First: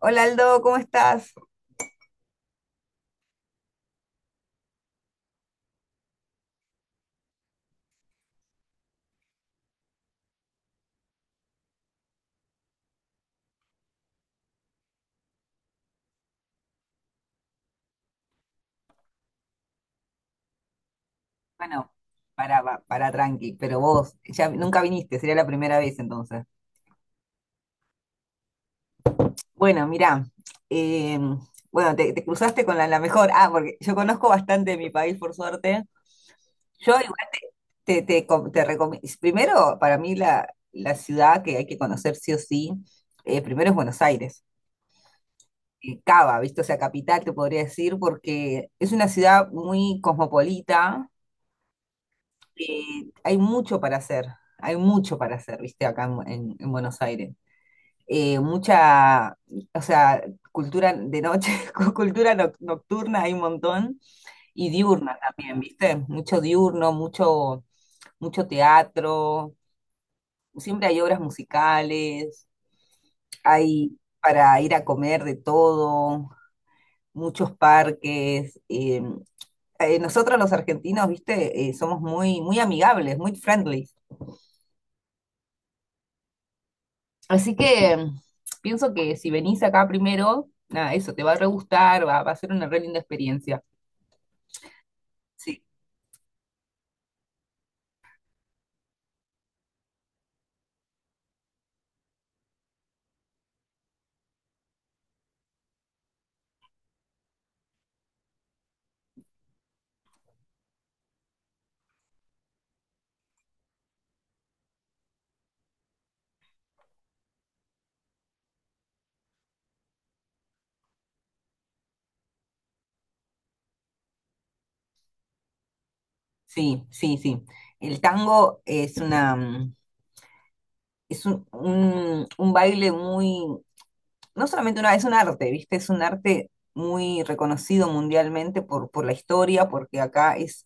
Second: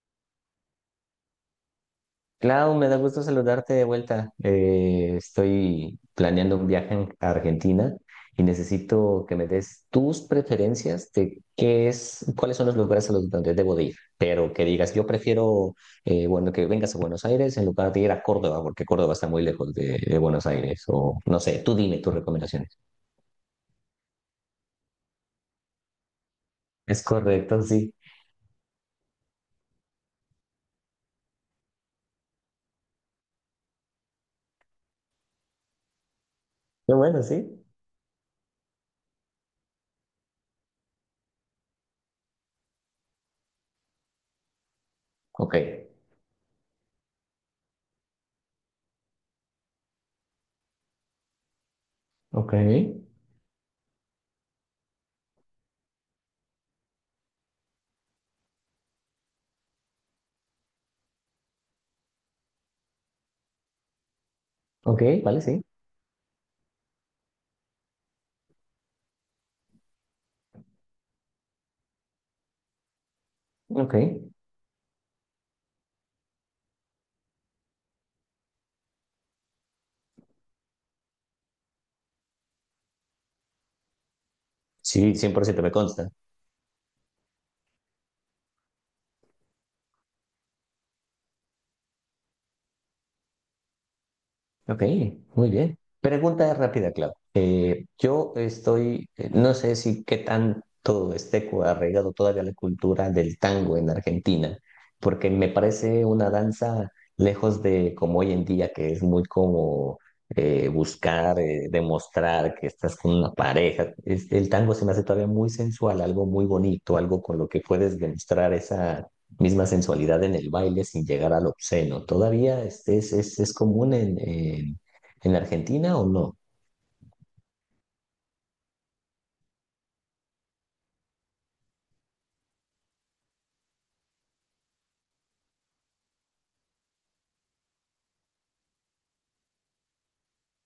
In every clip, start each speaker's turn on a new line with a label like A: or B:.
A: Hola Aldo, ¿cómo estás?
B: Clau, me da gusto saludarte de vuelta. Estoy planeando un viaje a Argentina y necesito que me des tus preferencias de cuáles son los lugares a los donde debo de ir. Pero que digas, yo prefiero, bueno, que vengas a Buenos Aires en lugar de ir a Córdoba, porque Córdoba está muy lejos de Buenos Aires. O no sé, tú
A: Bueno,
B: dime tus
A: para,
B: recomendaciones.
A: pa- para tranqui, pero vos ya nunca viniste, sería la primera vez entonces.
B: Es correcto, sí.
A: Bueno, mirá, eh, bueno, te cruzaste con la mejor. Ah, porque yo conozco bastante de mi país, por suerte. Yo
B: Qué bueno,
A: igual
B: sí.
A: te, te, com- te recomi- primero, para mí la ciudad que hay que conocer sí o sí, primero es Buenos Aires.
B: Ok,
A: Cava, ¿viste? O sea, capital, te podría decir, porque es una ciudad muy cosmopolita,
B: ok,
A: eh, hay mucho para hacer, hay mucho para hacer, viste, acá en Buenos Aires. Eh, mucha, o sea, cultura de noche, cultura nocturna hay un montón, y
B: ok,
A: diurna
B: vale,
A: también,
B: sí.
A: viste, mucho diurno, mucho teatro, siempre hay obras musicales,
B: Ok.
A: hay para ir a comer de todo, muchos parques. Nosotros los argentinos, viste, somos muy, muy amigables, muy friendly.
B: Sí, 100% me consta.
A: Así que pienso que si venís acá primero, nada, eso te va a re gustar, va a ser una re linda experiencia.
B: Ok, muy
A: Sí,
B: bien. Pregunta rápida, Clau. Yo estoy, no sé si qué tanto esté arraigado todavía la cultura del tango en Argentina, porque me parece una danza lejos de como hoy en día, que es muy como buscar, demostrar que estás con una pareja. El tango se me hace todavía muy sensual, algo muy bonito, algo con lo que puedes demostrar misma sensualidad en el baile sin llegar al obsceno. ¿Todavía es común en Argentina o no?
A: sí, sí, sí. El tango es un baile muy, no solamente una, es un arte, ¿viste? Es un arte muy reconocido mundialmente por la historia, porque acá es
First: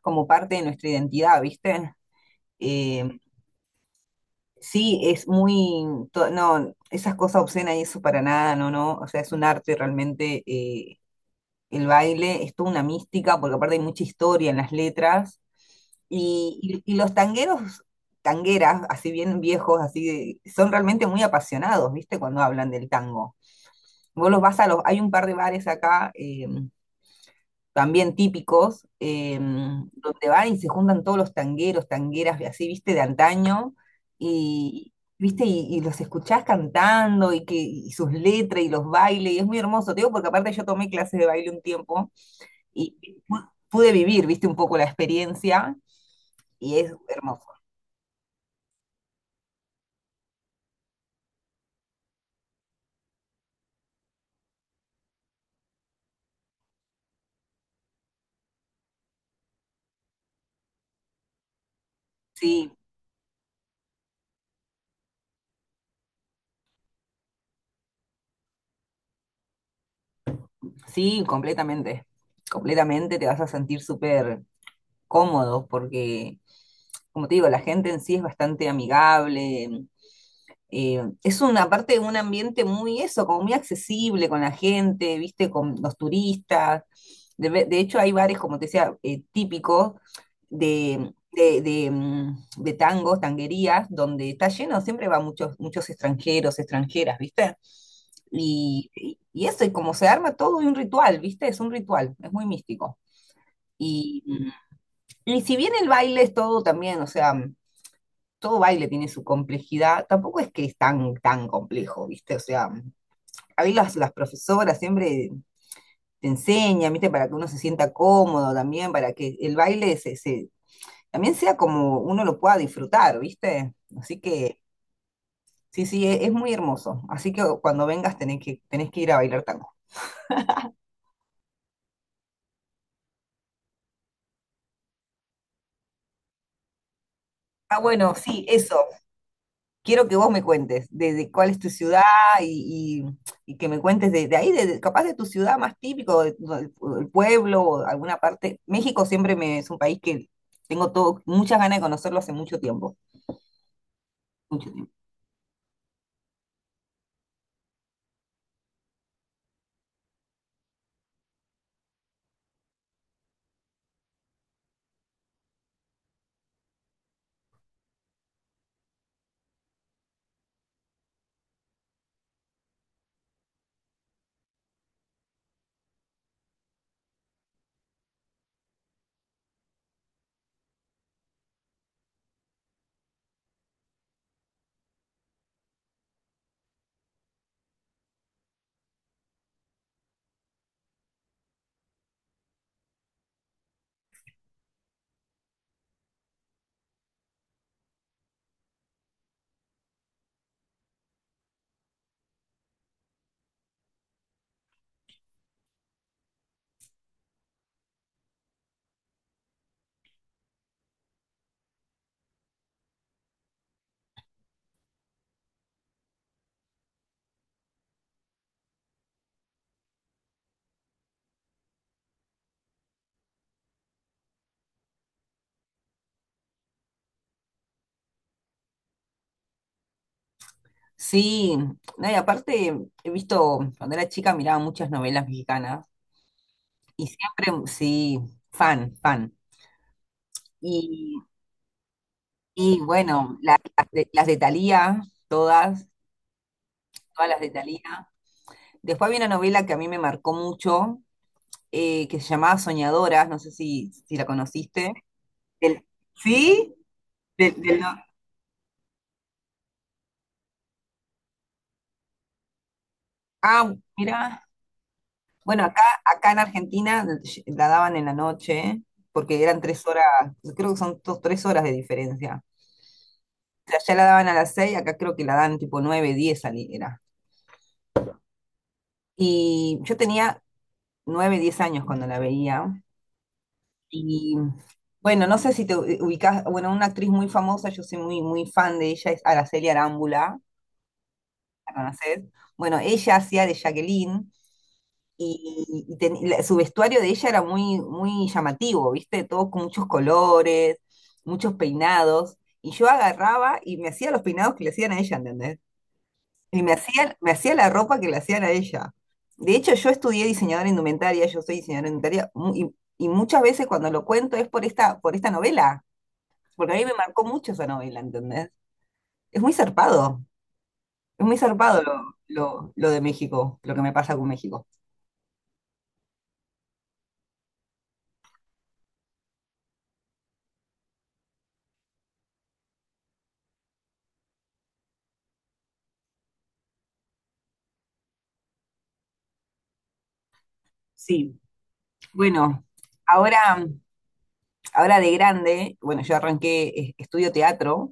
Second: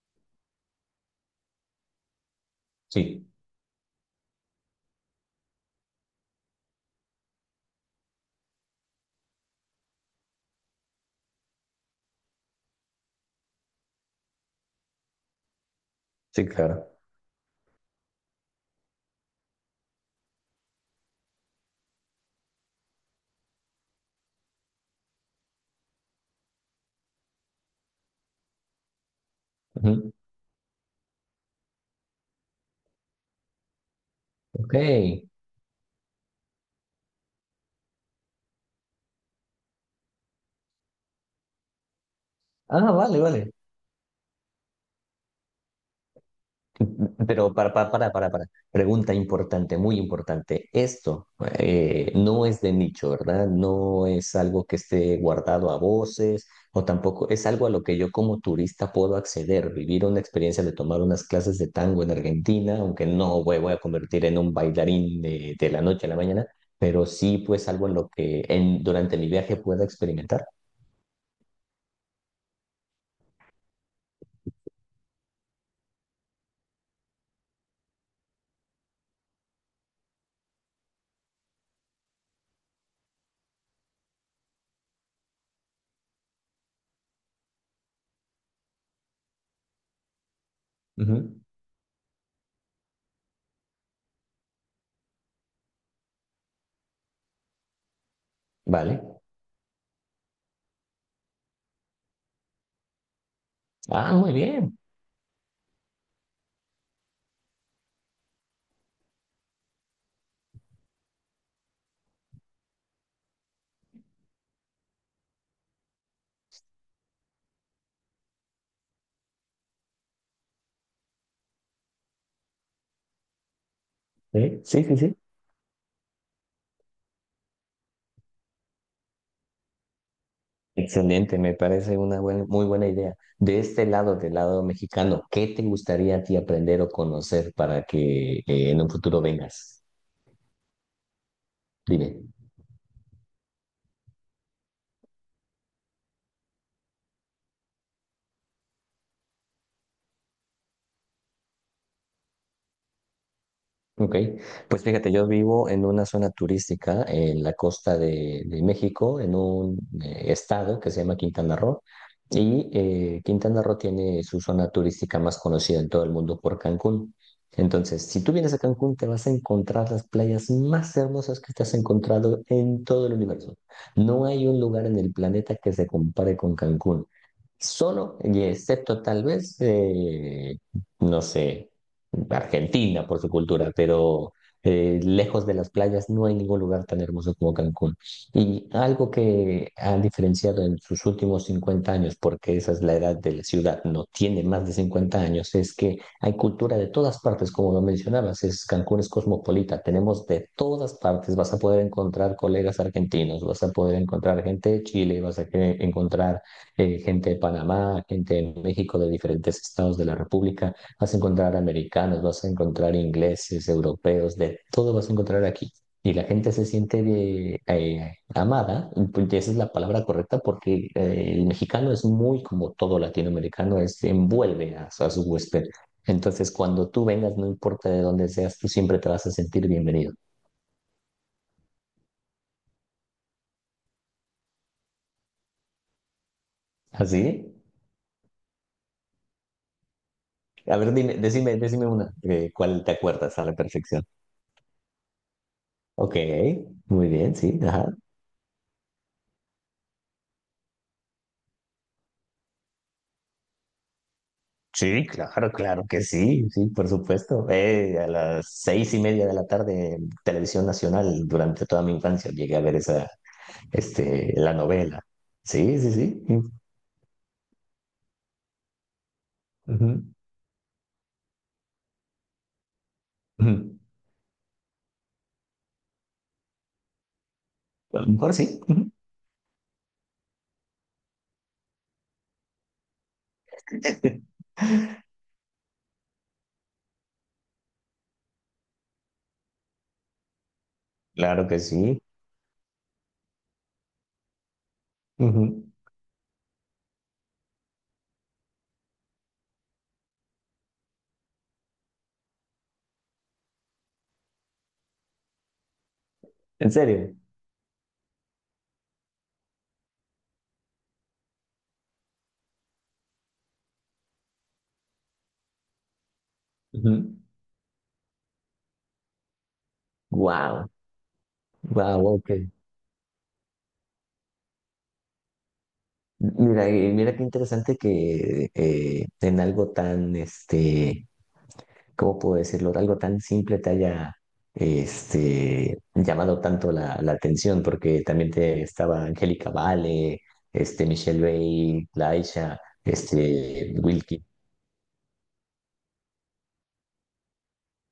A: como parte de nuestra identidad, ¿viste? Eh,
B: Sí,
A: sí, es muy, no, esas cosas obscenas y eso para nada, no, no, o sea, es un arte realmente. El baile es toda una mística, porque aparte hay mucha historia en las letras.
B: sí,
A: Y, y-
B: claro.
A: y los tangueros, tangueras, así bien viejos, así, son realmente muy apasionados, ¿viste? Cuando hablan del tango. Vos los vas a los, hay un par de bares acá, también típicos,
B: Ujú.
A: donde van y se juntan todos los tangueros, tangueras, así, ¿viste? De antaño,
B: Ok.
A: y, ¿viste? Y los escuchás cantando, y que, y sus letras, y los bailes, y es muy hermoso, te digo, porque aparte yo tomé clases de baile un tiempo,
B: Ah,
A: y
B: vale, vale.
A: pude vivir, viste, un poco la experiencia y es hermoso.
B: Pero para, para. Pregunta importante, muy importante. Esto no es de nicho, ¿verdad? No es algo que esté guardado a voces o tampoco es algo a lo que yo como turista puedo acceder, vivir una experiencia de tomar unas clases de tango en
A: Sí,
B: Argentina, aunque no voy, voy a convertir en un bailarín de la noche a la mañana, pero sí pues algo en lo que en, durante mi viaje pueda experimentar.
A: sí, completamente te vas a sentir súper cómodo porque, como te digo, la gente en sí es bastante amigable, es una parte de un ambiente muy eso, como muy accesible con la gente, viste, con los turistas. De hecho, hay bares, como te decía, típicos de,
B: Ujú.
A: de, de, mm, de tangos, tanguerías, donde está lleno, siempre van muchos, muchos extranjeros, extranjeras, ¿viste? Y, y
B: Vale.
A: y eso, y como se arma todo de un ritual, ¿viste? Es un ritual, es muy místico.
B: Ah,
A: Y,
B: muy
A: mm,
B: bien.
A: y si bien el baile es todo también, o sea, todo baile tiene su complejidad, tampoco es que es tan, tan complejo, ¿viste? O sea, a mí las profesoras siempre te enseñan, ¿viste? Para que uno se sienta cómodo también, para que el baile también sea como uno lo pueda disfrutar, ¿viste? Así que,
B: ¿Eh? Sí, sí, sí.
A: sí, sí, es muy hermoso. Así que cuando vengas tenés que ir a bailar tango.
B: Excelente, me parece una buena, muy buena idea. De este lado, del lado mexicano, ¿qué te gustaría a ti aprender o conocer
A: Ah,
B: para
A: bueno,
B: que
A: sí,
B: en
A: eso.
B: un futuro vengas?
A: Quiero que vos me cuentes de cuál es tu ciudad
B: Dime.
A: y, y que me cuentes de ahí, capaz de tu ciudad más típico, del del pueblo o de alguna parte. México siempre me, es un país que tengo todo, muchas ganas de conocerlo hace mucho tiempo,
B: Ok,
A: mucho
B: pues
A: tiempo.
B: fíjate, yo vivo en una zona turística en la costa de México, en un estado que se llama Quintana Roo, y Quintana Roo tiene su zona turística más conocida en todo el mundo por Cancún. Entonces, si tú vienes a Cancún, te vas a encontrar las playas más hermosas que te has encontrado en todo el universo. No hay un lugar en el planeta que se compare con Cancún. Solo, y excepto tal vez, no sé. Argentina por su cultura, pero lejos de las playas no hay ningún lugar tan hermoso como Cancún. Y algo que ha diferenciado en sus últimos 50 años, porque esa es la edad de la ciudad, no tiene más de 50 años, es que hay cultura de todas partes, como lo mencionabas, es, Cancún es cosmopolita, tenemos de todas partes, vas a poder encontrar colegas argentinos, vas a poder encontrar gente de Chile, vas a encontrar gente de Panamá, gente de México, de diferentes estados de la República. Vas a encontrar americanos, vas a encontrar ingleses, europeos, de todo vas a encontrar aquí. Y la gente se siente amada, pues, esa es la palabra correcta, porque el mexicano es muy como todo latinoamericano, es, envuelve a su huésped. Entonces, cuando tú vengas, no importa de dónde seas, tú siempre te vas a sentir bienvenido.
A: Sí, no, y aparte he visto, cuando era chica miraba muchas novelas mexicanas y
B: ¿Así?
A: siempre, sí, fan, fan.
B: A ver, dime,
A: Y,
B: decime, decime una,
A: y
B: ¿cuál te
A: bueno,
B: acuerdas a la perfección?
A: las de Thalía, todas,
B: Ok, muy
A: todas
B: bien,
A: las de
B: sí, ajá.
A: Thalía. Después había una novela que a mí me marcó mucho, que se llamaba Soñadoras, no sé si la conociste.
B: Sí, claro,
A: Del,
B: claro que sí, sí,
A: ¿Sí?
B: por supuesto.
A: Del, del no-
B: A las 6:30 de la tarde en Televisión Nacional, durante toda mi infancia, llegué a ver esa,
A: Ah, mira.
B: la novela.
A: Bueno,
B: Sí,
A: acá,
B: sí, sí.
A: acá en Argentina la daban en la noche, porque eran 3 horas,
B: Ujú,
A: creo que son 2, 3 horas de diferencia. O
B: ujú.
A: sea, allá la daban a las 6, acá creo que la dan tipo 9, 10 era.
B: A lo mejor sí. Ujú.
A: Y yo tenía 9, 10 años cuando la veía. Y bueno, no sé si te ubicas, bueno, una actriz muy famosa, yo soy muy, muy fan de ella, es Araceli Arámbula.
B: Claro que
A: ¿La
B: sí.
A: conocés? Bueno, ella hacía de Jacqueline
B: Ujú.
A: y, su vestuario de ella era muy, muy llamativo, ¿viste? Todo con muchos colores, muchos peinados. Y yo agarraba y me hacía los peinados que le hacían a ella, ¿entendés? Y
B: ¿En serio?
A: me hacía la ropa que le hacían a ella. De hecho, yo estudié diseñadora indumentaria, yo soy diseñadora indumentaria, y muchas veces cuando lo cuento es por esta novela, porque a mí me marcó mucho esa novela, ¿entendés? Es muy zarpado.
B: Wow,
A: Es muy zarpado lo,
B: wow, ok.
A: lo de México, lo que me pasa con México.
B: Mira, y mira qué interesante que en algo tan, este, ¿cómo puedo decirlo? Algo tan simple te haya llamado tanto la atención, porque también te estaba Angélica Vale, Michelle
A: Sí,
B: Bay, Laisha,
A: bueno, ahora,
B: Wilkie.
A: ahora de grande, bueno, yo arranqué, estudio teatro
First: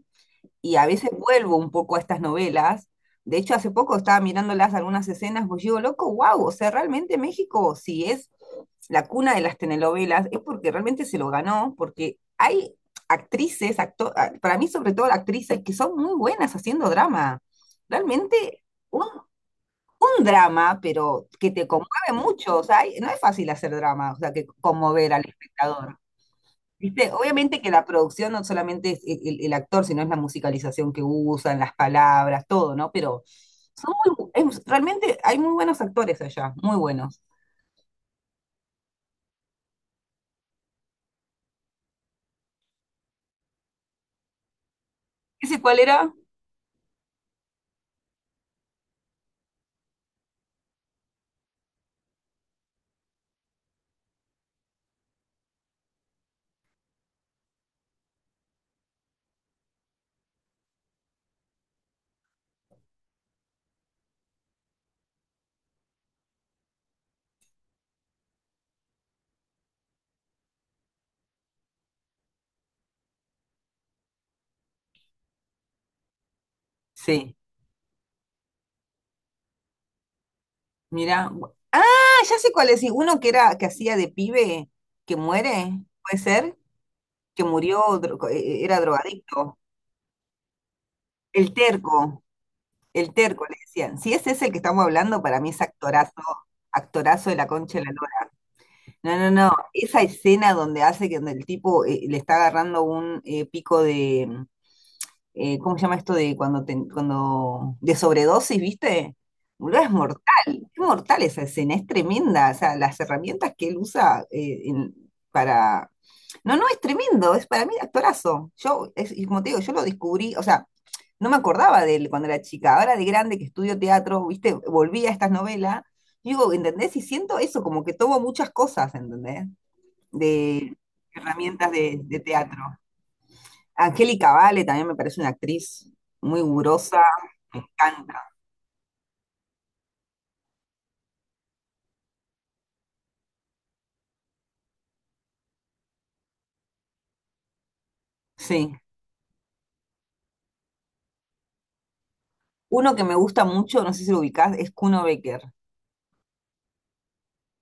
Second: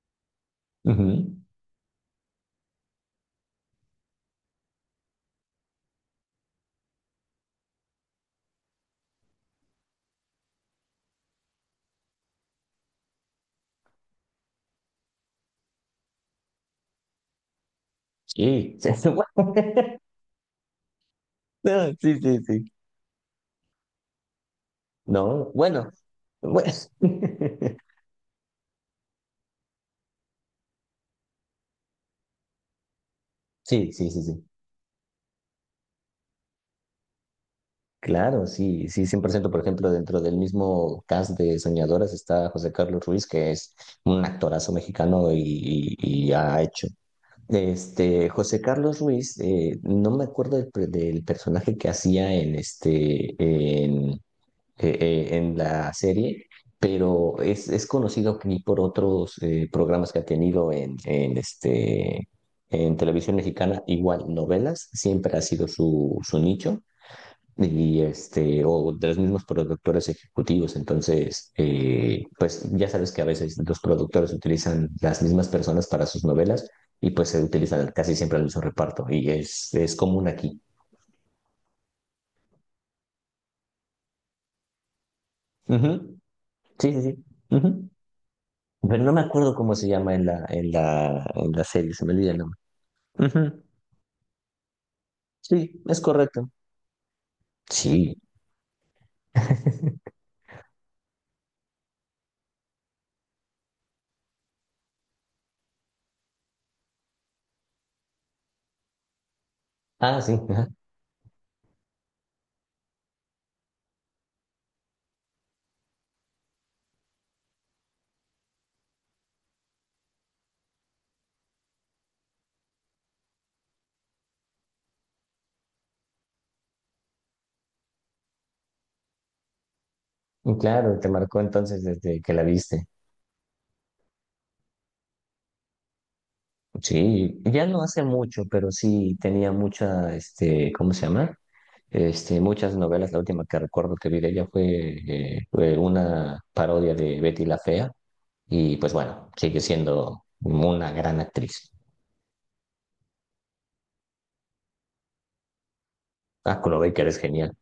A: y a veces
B: Ujú.
A: vuelvo un poco a estas novelas. De hecho, hace poco estaba mirándolas algunas escenas, pues digo, loco, wow, o sea, realmente México, si es la cuna de las telenovelas, es porque realmente se lo ganó, porque hay actrices, para mí sobre todo actrices, que son muy buenas haciendo drama. Realmente,
B: Sí,
A: un
B: sí,
A: un drama, pero que te
B: no,
A: conmueve
B: sí, sí,
A: mucho. O
B: sí.
A: sea, no es fácil hacer drama, o sea, que conmover al
B: No, bueno,
A: espectador.
B: bueno.
A: ¿Viste? Obviamente que la producción no solamente es el actor, sino es la musicalización que usan, las palabras, todo, ¿no? Pero
B: Sí,
A: son
B: sí,
A: muy,
B: sí, sí.
A: realmente hay muy buenos actores allá, muy buenos.
B: Claro, sí, sí, 100%. Por ciento. Por ejemplo, dentro del mismo cast de Soñadoras está José Carlos Ruiz, que es un actorazo mexicano
A: ¿Ese cuál
B: y,
A: era?
B: y- y ha hecho José Carlos Ruiz, no me acuerdo del personaje que hacía en en la serie, pero es conocido aquí por otros programas que ha tenido en televisión mexicana, igual novelas, siempre ha sido su nicho y este, o de los mismos productores ejecutivos. Entonces, pues ya sabes que a veces los productores utilizan las mismas personas para sus novelas y pues
A: Sí,
B: se utilizan casi siempre el mismo reparto y es común aquí.
A: mira. Ah, ya sé cuál es. Sí, uno que era, que hacía de pibe, que muere, puede
B: Ujú.
A: ser,
B: Sí, sí, sí.
A: que murió,
B: Ujú.
A: era
B: Pero no me acuerdo
A: drogadicto.
B: cómo se llama en
A: El
B: la serie, se me
A: terco.
B: olvida el nombre.
A: El terco, le
B: Ujú.
A: decían. Si ese es el que estamos hablando, para mí es
B: Sí, es
A: actorazo,
B: correcto.
A: actorazo de la concha de la
B: Sí.
A: lora. No, no, no. Esa escena donde hace que donde el tipo le está agarrando un pico de, ¿cómo se llama esto? De cuando, cuando, de sobredosis, ¿viste? Boludo, es
B: Ah,
A: mortal.
B: sí, ajá.
A: Es mortal esa escena, es tremenda. O sea, las herramientas que él usa para... No, no, es tremendo. Es para mí actorazo. Yo, es, y como te digo, yo lo descubrí, o sea no me acordaba de él cuando era chica. Ahora de grande que estudio teatro, viste, volví a estas novelas. Digo, ¿entendés? Y siento eso, como que tomo muchas cosas, ¿entendés? De
B: Claro, te marcó
A: herramientas
B: entonces
A: de
B: desde que la
A: teatro.
B: viste.
A: Angélica Vale también me parece una actriz muy gurosa,
B: Sí,
A: me
B: ya no hace
A: encanta.
B: mucho, pero sí tenía mucha, ¿cómo se llama? Muchas novelas. La última que recuerdo que vi de ella fue, fue una parodia de Betty la Fea.
A: Sí.
B: Y pues bueno, sigue siendo una gran actriz.
A: Uno que me gusta mucho, no sé si lo ubicás, es Kuno Becker.
B: Ah, Baker es genial.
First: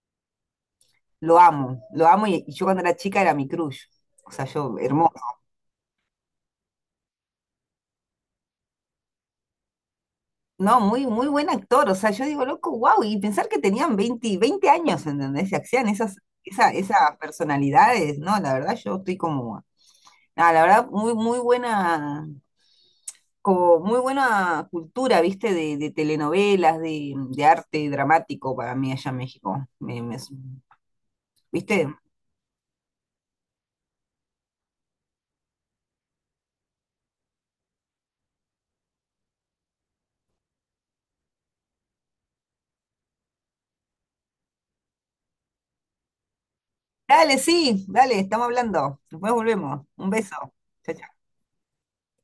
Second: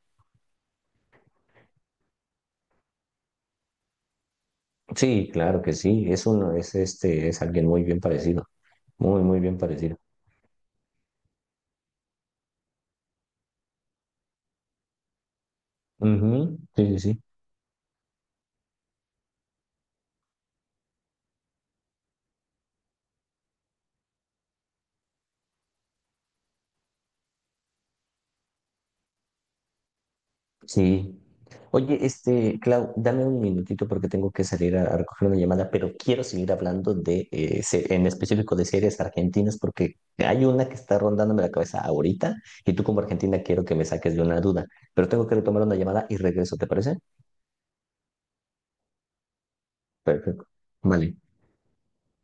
A: Lo amo y, yo cuando era chica era mi crush. O sea, yo, hermoso.
B: Sí, claro que sí. Es uno, es alguien muy bien parecido. Muy, muy bien parecido.
A: No, muy, muy buen actor. O sea, yo digo, loco, wow. Y pensar que tenían veinte años, ¿entendés? Se hacían esas,
B: Ujú,
A: esa,
B: sí,
A: esas
B: sí, sí.
A: personalidades, ¿no? La verdad, yo estoy como. Nada, la verdad, muy, muy buena, como muy buena cultura, ¿viste? De telenovelas, de arte dramático para mí allá en México.
B: Sí.
A: ¿Viste?
B: Oye, Clau, dame un minutito porque tengo que salir a recoger una llamada, pero quiero seguir hablando de, en específico de series argentinas porque hay una que está rondándome la cabeza ahorita y tú como argentina quiero que me saques de una duda, pero tengo que retomar una llamada y regreso, ¿te parece?
A: Dale, sí, dale, estamos hablando. Después volvemos. Un beso.
B: Perfecto.
A: Chao,
B: Vale.
A: chao.